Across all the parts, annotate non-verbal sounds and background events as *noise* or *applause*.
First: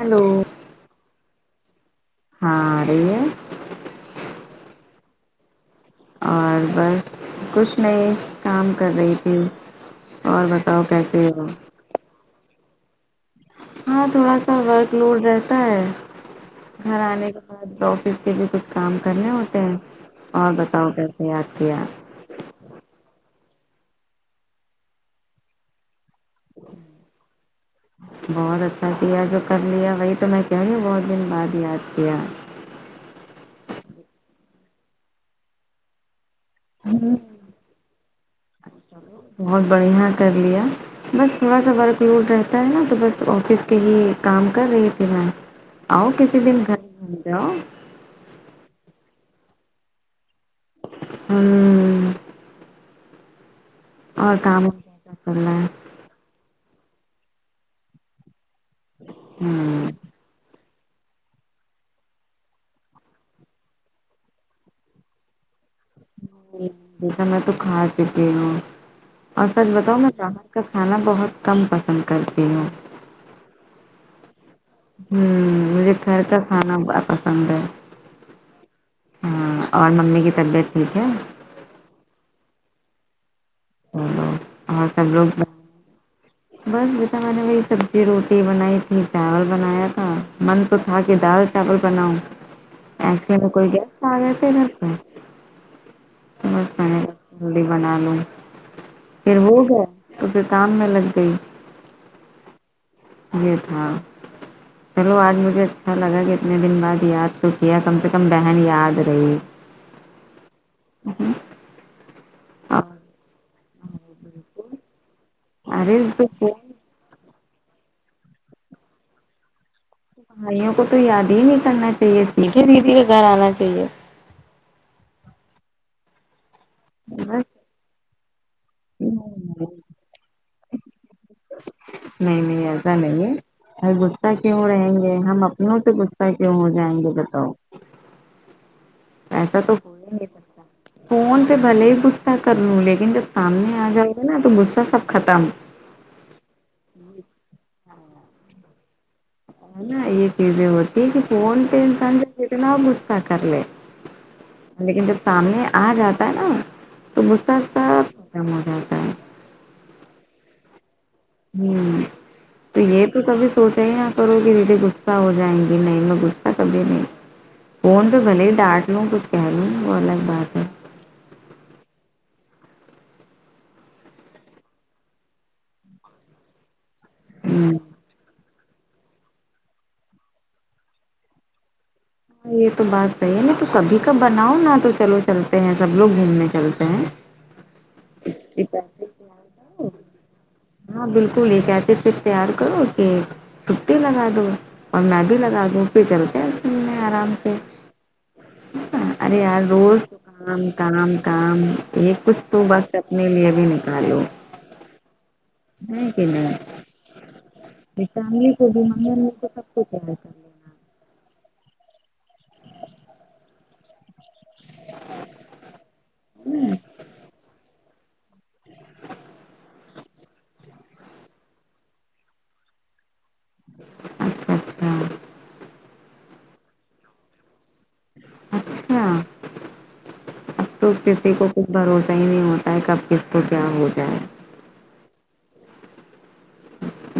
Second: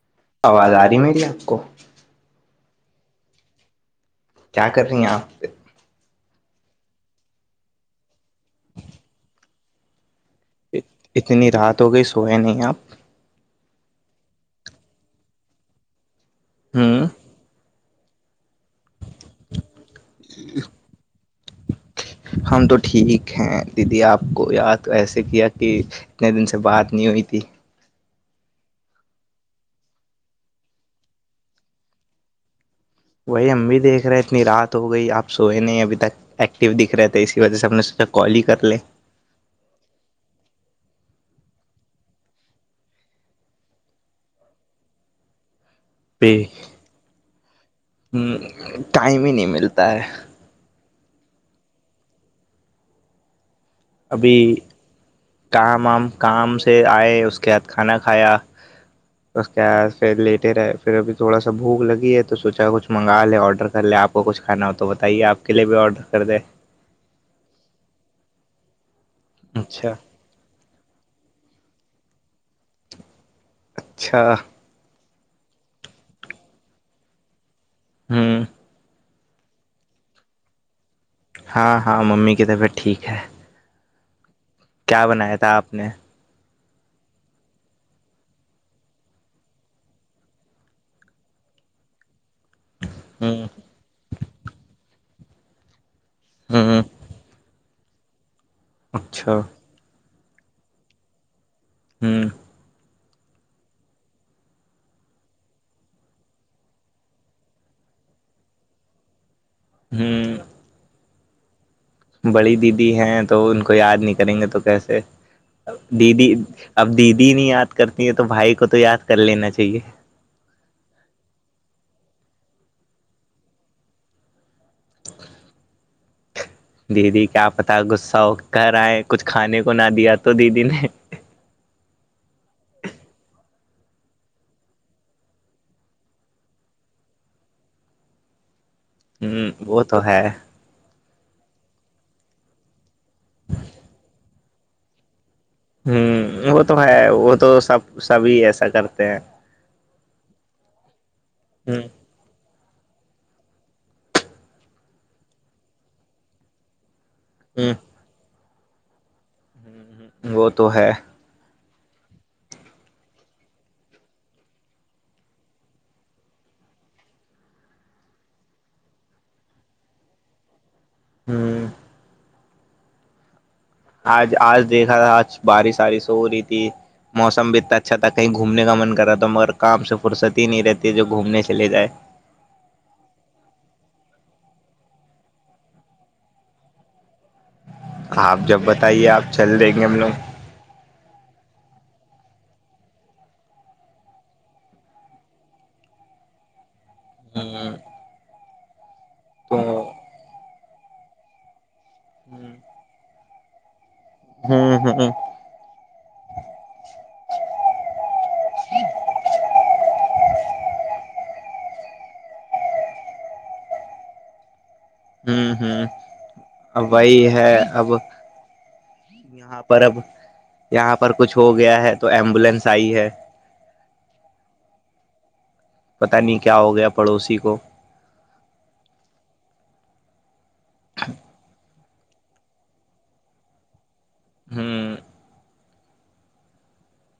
hello آواز آ رہی میری آپ کو ہاں رہی ہے کیا کر رہی ہیں آپ اور بس کچھ نئے کام کر رہی تھی اور بتاؤ کیسے ہو تو کوئی سوئے نہیں آپ ہاں تھوڑا سا ورک لوڈ رہتا ہے گھر ہوں آنے کے بعد آفس کے بھی کچھ کام کرنے ہوتے ہیں اور بتاؤ گس آپ کے ہم تو ٹھیک ہیں دیدی آپ کو یاد ایسے کیا کہ اتنے دن سے بات نہیں ہوئی تھی بہت اچھا کیا جو کر لیا وہی تو میں کہہ رہی ہوں بہت دن بعد یاد کیا وہی ہم بھی دیکھ رہے ہیں اتنی رات ہو گئی آپ سوئے نہیں ابھی تک ایکٹیو دکھ رہے تھے اسی وجہ سے ہم نے سوچا کال ہی کر لے بہت بڑھیا کر لیا بس تھوڑا سا ورک لوڈ رہتا ہے نا تو بس آفس کے ہی کام کر رہی تھی میم آؤ پہ کسی دن گھر آ جاؤ ٹائم ہی نہیں ملتا ہے ہوں اور ابھی کام کیسا چل رہا کام آم کام سے آئے اس کے بعدھ کھانا کھایا اس کے ہے بعد پھر لیٹے رہے پھر ابھی تھوا سا بھوک لگی تووچا کچھ منگا لے آرڈر کر ل آپ کو کچھ کھانا ہو تو بتائیے آپ کے لیے بھی آرڈر کر دیں جیسا میں تو کھا چکی ہوں اور سچ اچھا بتاؤ میں چاہاں کا کھانا بہت کم پسند کرتی ہوں اچھا ہوں مجھے گھر کا کھانا پسند ہے ہوں ہاں اور ممی کی طبیعت ٹھیک ہے ہاں ہاں ممی کی طبیعت ٹھیک ہے ہاں کیا بنایا تھا آپ نے بس بیٹا میں نے وہی سبزی روٹی بنائی تھی چاول بنایا تھا من تو تھا کہ دال ڈول بناؤ ایکس ہوں میں کوئی گیا آگ ہوں بنا لوں اچھا پھر ہو گیا تو پھر تان میں لگ گئی ہوں یہ تھا چلو آج مجھے اچھا لگا کہ اتنے دن بعد یاد تو کیا کم سے کم بہن یاد رہی جی بڑی اور دیدی ہیں تو ان کو یاد نہیں کریں گے تو کیسے ارے تو دیدی فون اب دیدی نہیں یاد کرتی ہے تو بھائی کو تو یاد کر لینا چاہیے بھائیوں کو تو یاد ہی نہیں کرنا چاہیے سیکھے ددی کے گھر آنا چاہیے دیدی بس کیا پتا غصہ ہو کر آئ کچھ کھانے کو نہ دیا تو دیدی نے نہیں نہیں ایسا نہیں ہے غصہ کیوں رہیں گے ہم اپنوں سے غصہ کیوں ہو جائیں گے بتاؤ *inaudible* ایسا تو وہ ہو ہی ہے نہیں سکتا فون پ بل ہی کچھ کر لوں لیکن جب سامنے آ جاؤ گا نا تو غصہ سب ختم ہوں وہ تو ہے وہ تو سب سبھی ایسا کرتے ہیں نا یہ چیزیں ہوتی کہ فون ہ اتنا گسصہ کر لے لیکن جب سامنے آ جاتا ہے نا تو ہ گھتاتاب ختم ہو جاتا ہے وہ تو ہے ہوں تو یہ تو کبھی سوچا ہی نہ کرو کہ دیٹیی غصہ ہو جائیں گی نہیں میں غصہ کبھی نہیں فون پہ بلے ہی ڈانٹ لوں کچھ کہہ لوں وہ الگ بات ہے ہوں آج آج دیکھا تھا آج بارش بارش ہو رہی تھی موسم بھی اتنا ہوں اچھا تھا کہیں گھومنے کا من کر رہا مگر کام سے فرصت ہی نہیں رہتی ہے جو گھومنے چلے جائے یہ تو بات صحیح ہے میں تو کبھی کب بناؤ نا تو چلو چلتے ہیں سب لوگ گھومنے چلتے ہیں آپ جب ایک ایسے بتائیے آپ چل دیں گے ہم لوگ ہاں بالکل یہٹ پ تیار کرو کہ چھٹی لگا دو اور میں بھی لگا دوں پھر چل کے آرام سے ہ ارے تو یار روز آرام کام کام یہ کچھ تو بس اپنے لیے بھی نکالو ہوں نہیں کہنا فیملی کو بھی ممی م کو سب کو کیا کر لینا ہوں ہ *inaudible* وہی ہے اب یہاں پر اب یہاں پر کچھ ہو گیا ہے تو ایمبولینس آئی ہے اچھا اچھا پتاہ نہیں کیا ہو گیا پڑوسی کو اچھا اب تو کسی کو بھروسہ ہی نہیں ہوتا ہے کب کس کو کیا ہو جائے ہوں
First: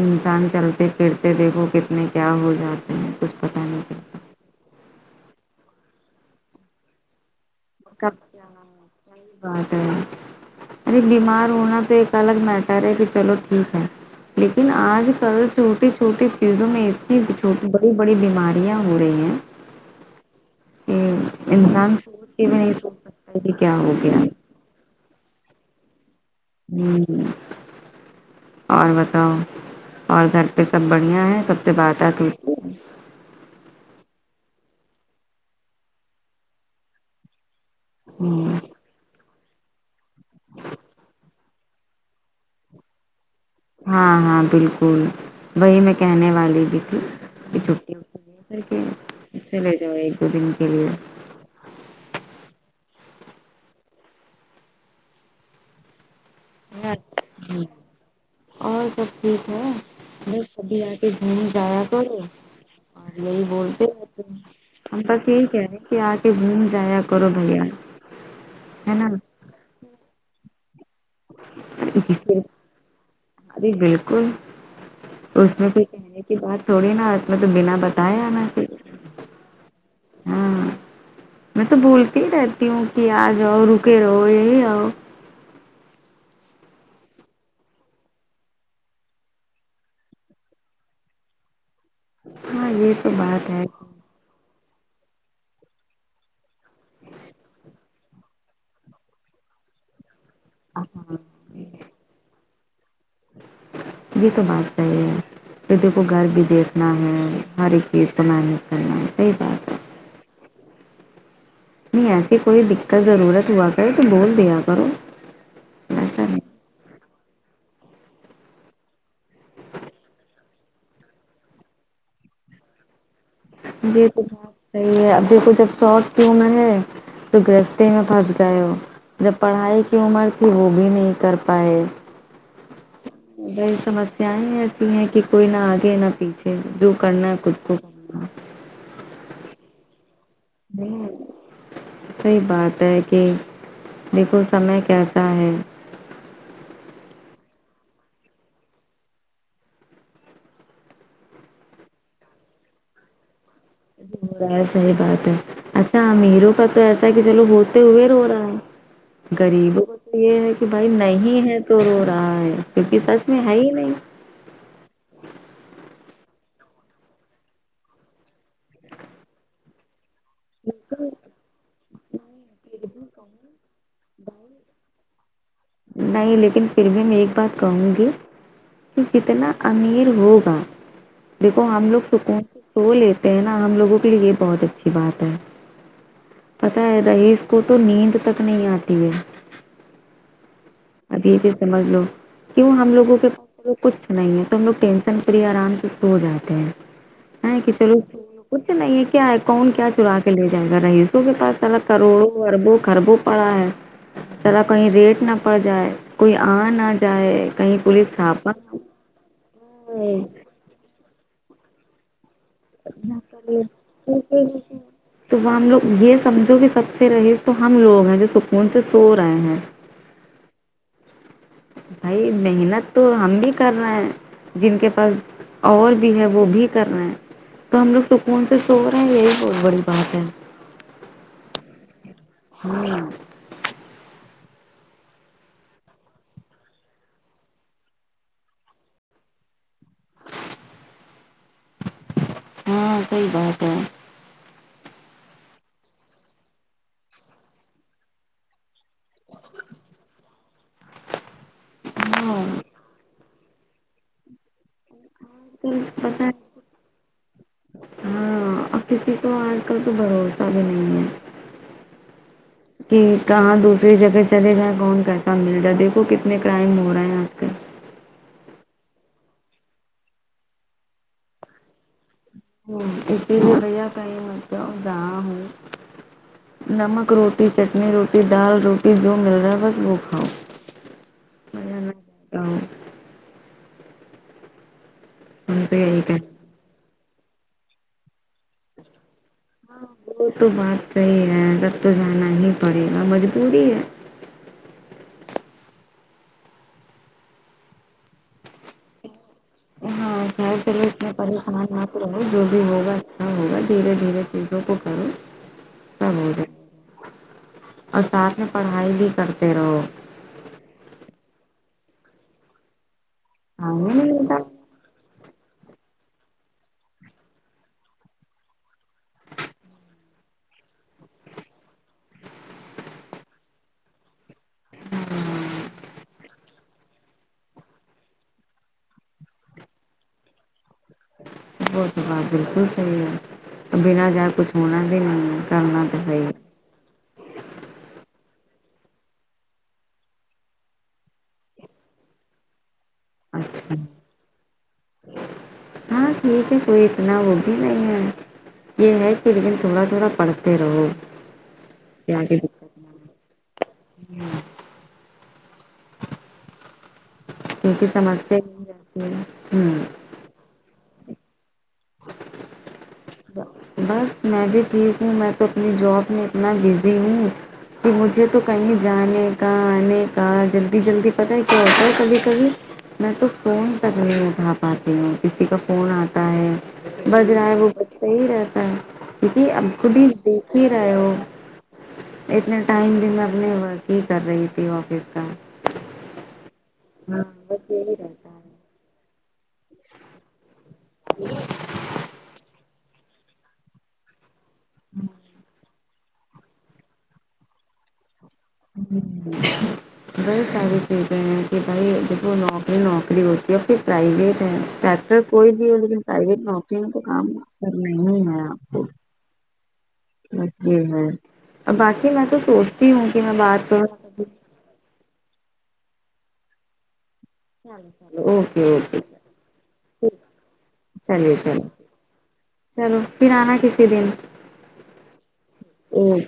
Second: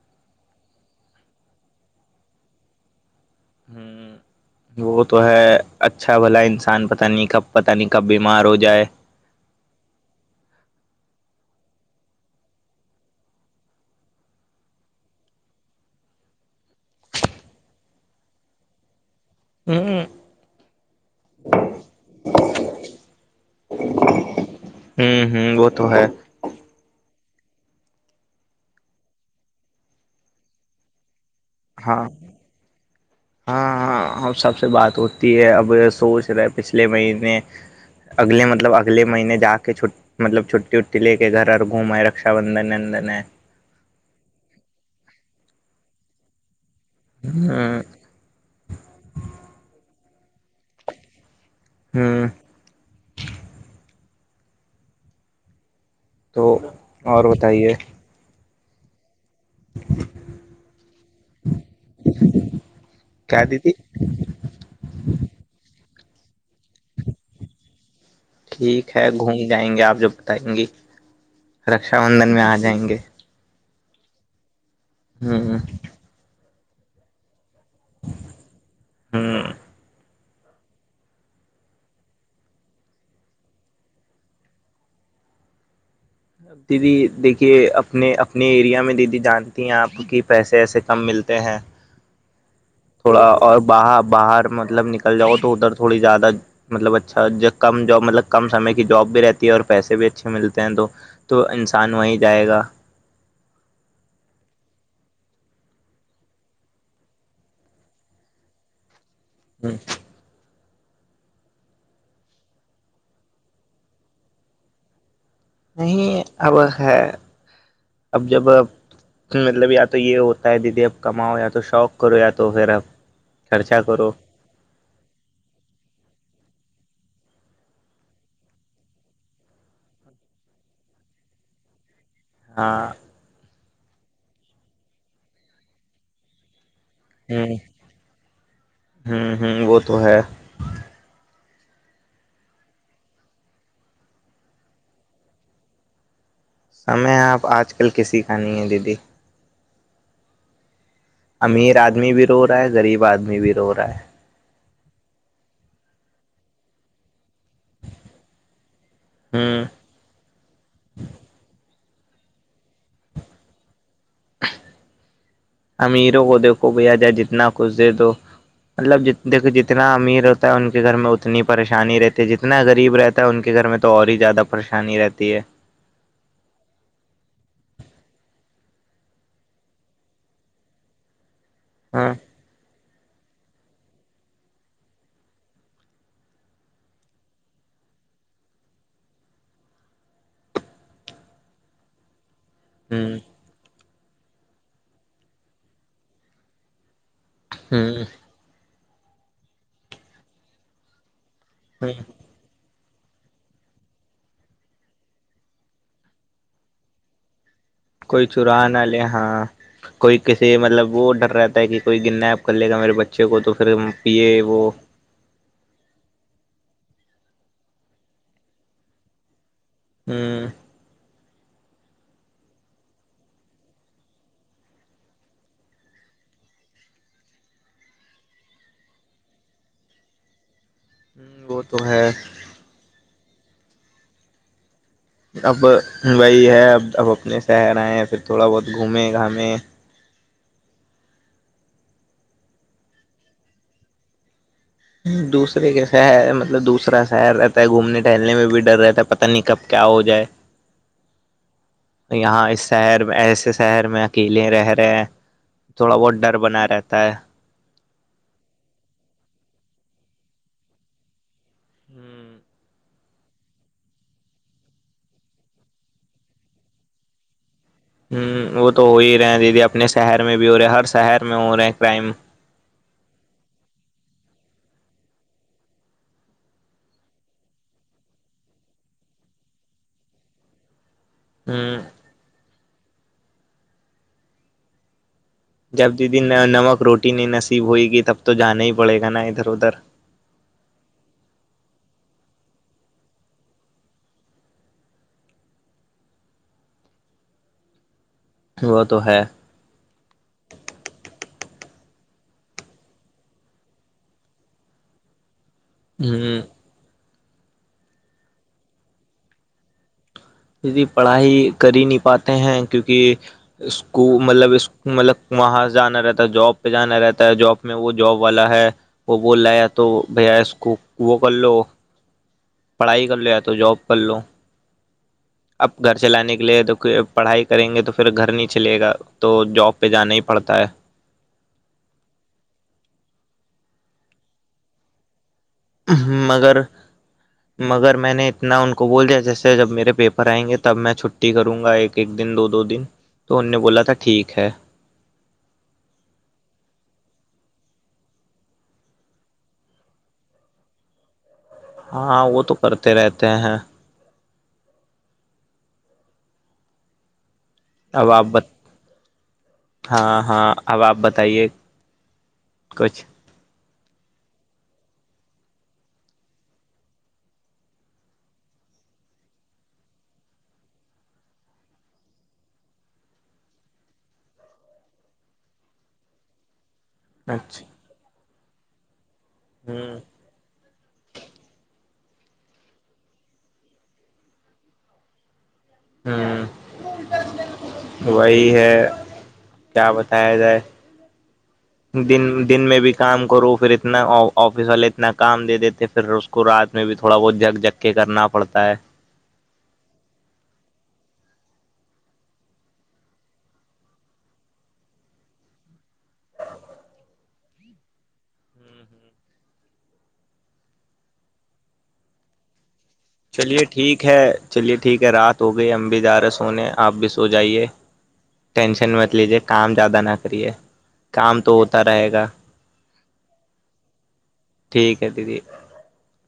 انسان چلتے پھرتے دیکھو کتنے کیا ہو جاتے ہیں کچھ پتا نہیں چلتا ہوں وہ تو ہے اچھا بھلا انسان پتہ نہیں کب پتہ نہیں کب بیمار ہو جائے بدہ ار بیمار ہونا تو ایک الگ میٹر ہے کہ چلو ٹھیک ہے لیکن آج کل چھوٹی چھوٹی چیزوں میں اتنی بڑی بڑی بیماریاں ہو رہی ہیں ہ کہ انسان سوچ کے بھی نہیں سوچ سکتا کہ کیا ہو گیا ہوں وہ تو ہے ہوں اور بتاؤ اور گھر پہ سب بڑھیا ہے سب سے بات ہاں ہے ہاں ہاں ہم سب سے بات ہوتی ہے اب سوچ رہے پچھلے مہینے اگلے ہوں، مطلب اگلےہی جا کے چ مطلب چھٹٹی وٹٹی لے کے گھر آ گومے ہے رکشا بندھن وندن ہے ہاں ہاں بالکل وہی میں کہنے والی بھی تھی کہ ہ چھٹی کر کے چلے جا ایک دو دن کے لیے ہوں تو اور بتائیے اور سب ٹھیک ہے میں کبھی آ کے گھوم جا رہیا تھ اور یہی کیا دیدی بولتے ہم بس یہی کہہ رہے ہیں کہ آ کے گھوم جایا کرو بھیا ٹھیک ہے گھوم جائیں گے آپ جو بتائیں گی رکشا بندھن پھر میں آ جائیں گے ارے بالکل ہ اس میں پھر کہنے کی بات تھوڑی نا آتی میں تو بنا پتا ہےنا سے ہاں میں تو بھولتی ہی رہتی ہوں کہ آ جاؤ رکے رہو یہی آؤ ا دیدی دیکھیے اپنے اپنے ایریا میں دیدی جانتی ہیں آپ کہ پیسے ایسے کم ملتے ہیں ہاں یہ تو تھوڑا بات اور ہے باہر باہر مطلب نکل جاؤ تو ادھر تھوڑی زیادہ مطلب اچھا کم جاب مطلب کم سم کی جاب بھی رہتی ہے اور پیسے بھی اچھے ملتے ہیں تو تو انسان وہیں جائے گا یہ تو بات صحیح ہے کد کو گھر بھی دیکھنا ہے ہر ایک چیز کو مینج کرنا ہے صحی بات ہے ہوں نہیں ایسیے کوئی دقت ضرورت ہوا کر تو بول دیا کرو نہیں ایسا اب ہے اب جب مطلب یا تو یہ ہوتا ہے دیدی اب کماؤ یا تو شوق کرو یا تو پھر اب خرچہ یہ کرو تو بہت صحیح ہے ابھی کچھ اب شوق کی ہوں میں نے ت رستے میں پھاس گا ہو جب پڑھائی کی عمر تھی وہ بھی نہیں کر پائے ہاں بی سمسیایں ایسی ہیں کہ کوئی نہ آگے نہ پیچھے جو کرنا ہے خود کو کرنا ہوں ہوں وہ تو ہے نہیں صحیح بات ہے کہ دیکھو سمے کیسا ہے سمے آپ آج کل کسی کا نہیں ہیں دیدی امیر آدمی بھی رو رہا ہے غریب آدمی بھی رو رہا ہے ا ہے صحیح بات ہے اچھا امیروں کا تو ایسا ہے کہ چلو ہوتے ہوئے رو رہا ہے ہوں غریبوں کا تو یہ ہے کہ بھائی نہیں ہے تو رو رہا ہے کیونکہ سس میں ہے ہی نہیں امیروں کو دیکھو بیا جائے جتنا کچھ دے تو مطلب ج دیکو جتنا امیر رہتا ان کے گھر میں اتنی پریشانی رہتی جتنا غریب رہتا ہے ان کے گھر میں تو اور ہی زیادہ پریشانی رہتی ہے نہیں لیکن پھر بھی میں ایک بات کہوں گی کہ جتنا امیر ہوگا دیکھو ہم لوگ ہاں سکون سے سو لیتے ہیں نا ہم لوگوں کے لیے یہ بہت اچھی بات ہے پتاہ ہے رئییس کو تو نیند تک نہیں آتی ہے ابھی پ سمجھ لو کیوں ہم لوگوں ہوں کے کچھ نہیں ہے ت ہم لوگ ٹینشن فری آرام سے سو جاتے ہیں کہ چلو ہوں سو کچھ نہیں ہے کیا ہے کون کیا چرا کے لے جائے گا رئیسوں کے پاس الگ ہ کروڑوں اربوں خربو پڑا ہے چلا کہیں ریٹ نہ پڑ جائے کوئی آ نہ جائے کہیں پولیس کوئی چھاپا چران والے ہاں کوئی کسی مطلب وہ ڈر رہتا ہے کہ کوئی گننا کر لے گا میرے نہ بچے کو تو پڑے پھر پے وہ تو وہ ہم لوگ یہ سمجھو کہ سب سے رہیز تو ہم لوگ ہیں جو سکون سے سو رہے ہیں ہوں بھائی محنت تو ہم بھی کر رہے ہیں جن کے پاس اور بھی ہے وہ بھی کر رہے ہیں تو ہم لوگ سکون سے سو رہے ہیں یہی بہت بڑی بات ہے وہ تو ہے ہ اب وہی ہے اب اب اپنے شہر آئے پھر تھوڑا بہت گھومے گھامے ہاں کوئی بات ہے دوسرے کے شہر مطلب دوسرا شہر رہتا ہے گھومنے ٹہلنے میں بھی ڈر رہتا ہے پتاہ نہیں کب کیا ہو جائے ہاں یہاں اس آج شہر میں ایسے شہر میں اکیلے رہ رہے ہیں تھوڑا بہت پس ڈر بنا رہتا ہے ہ ہاں اور کسی کو آج کل تو بھروسہ بھی نہیں ہے ہوں کہ کہاں دوسری جگہ چلے جائیں کون کیسا مل رہا دیکھو کتنے کرائم ہو رہا ہیں آج کل ہوں وہ تو ہو ہی رہے ہیں دیدی اپنے شہر میں بھی ہو رہے ہر شہر میں ہو رہے ہیں کرائم ہ اٹی رہیا کہیں متؤ گا ہوں نمک روٹی چٹنی روٹی دال روٹی جو مل رہا ہے بس وہ کھاؤ ہوں ہ ہم تو جب یہی کہ دیدی نمک روٹی نہیں نصیب ہوئے گی تب تو جانا ہی پڑے گا نا ادھر ادھر وہ تو بات صحیح ہے تب تو جانا ہی پڑے گا مجبوری ہے وہ تو ہے ہاں خ چلو اس میں پریشان نہ رہو جو بھی ہوگا اچھا ہوگا دھیرے دھیرے کو کرار ہوں اور ساتھ میں پڑھائی بھی کرتے رہو کی پڑھائی کر ہی نہیں پاتے ہیں کیونکہ ٹائم ہی اسک نہیں ملتا مطلب اس مطلب وہاں سے جانا رہتا ہے جاب پہ جانا رہتا ہے جاب میں وہ جاب والا ہے وہ بول رہا یا تو بھیا اس کو وہ کر لو پڑھائی کر لو تو جاب کر لو ہ ہ اب گھر چلانے کے لیے تو پڑھائی کریں گے تو پھر گھر نہیں چلے گا تو جاب پہ جانا ہی پڑتا ہے وہ تو بات بالکل صحیح ہے ا بنا جائے کچھ ہونا بھی نہیں ہے کرنا تو صحیح ہے مگر مگر میں نے اتنا ان کو بول دیا جیسے جب میرے پیپر آئیں گے تب میں چھٹی کروں گا ایک ایک دن دو دو دن تو ان نے اچھا بولا تھا ٹھیک ہے ہاں ٹھیک ہے کوئی اتنا وہ بھی نہیں ہے یہ ہے کہ لیکن تھوڑا تھوڑا پڑھتے رہو ہاں وہ تو کرتے رہتے ہیں ہوں کیونکہ اب آپ سمسیا بتا یہ جاتی ہے ہ ہاں ہاں اب آپ بتائیے کچھ بس میں بھی ٹھیک ہوں میں تو اپنی جاب میں اتنا بزی ہوں کہ مجھے تو کہیں جانے کا آنے کا جلدی جلدی پتہ ہے کیا ہوتا ہے کبھی کبھی میں تو فون تک نہیں اٹھا پاتی ہوں کسی کا فون آتا ہے بج رہا ہے اچھا وہ بجتا ہی رہتا ہے کیکہ اب خود ہوں ہی دیکھ ہی رہے ہو اتنے ٹائم بھی میں اپنے ورک ہی کر رہی تھی آفس کا ہوں بس یہی رہتا وہی ہے کیا بتایا جائے دن دن میں بھی کام کروں پھر اتنا ا آفس والے اتنا کام دے دیتے پھر اس کو رات میں بھی تھوڑا بہت جھک جھک کے کرنا پڑتا ہے ہ بئی ساری چیزیں ہیں کہ بھائی جب وہ نوکری نوکری ہوتی ہے اور پھر پرائیویٹ ہے سر کوئی بھی ہو لیکن پرائیویٹ نوکری میں تو کام کرنا ہے آپ کو ا اور باقی میں تو سوچتی ہوں کہ میں چلیےب بات ٹھیک ہے کروں چلیے ٹھیک ہے رات ہو گئی امبدار سونے آپ بھی سو جائیے اوکے ٹینشن اوکے مت لیجیے کام زیادہ نہ کریے چلیے کام تو چلے ہوتا رہے گا چلو پھر آنا کسی دن ٹھیک ہے دیدی ہوں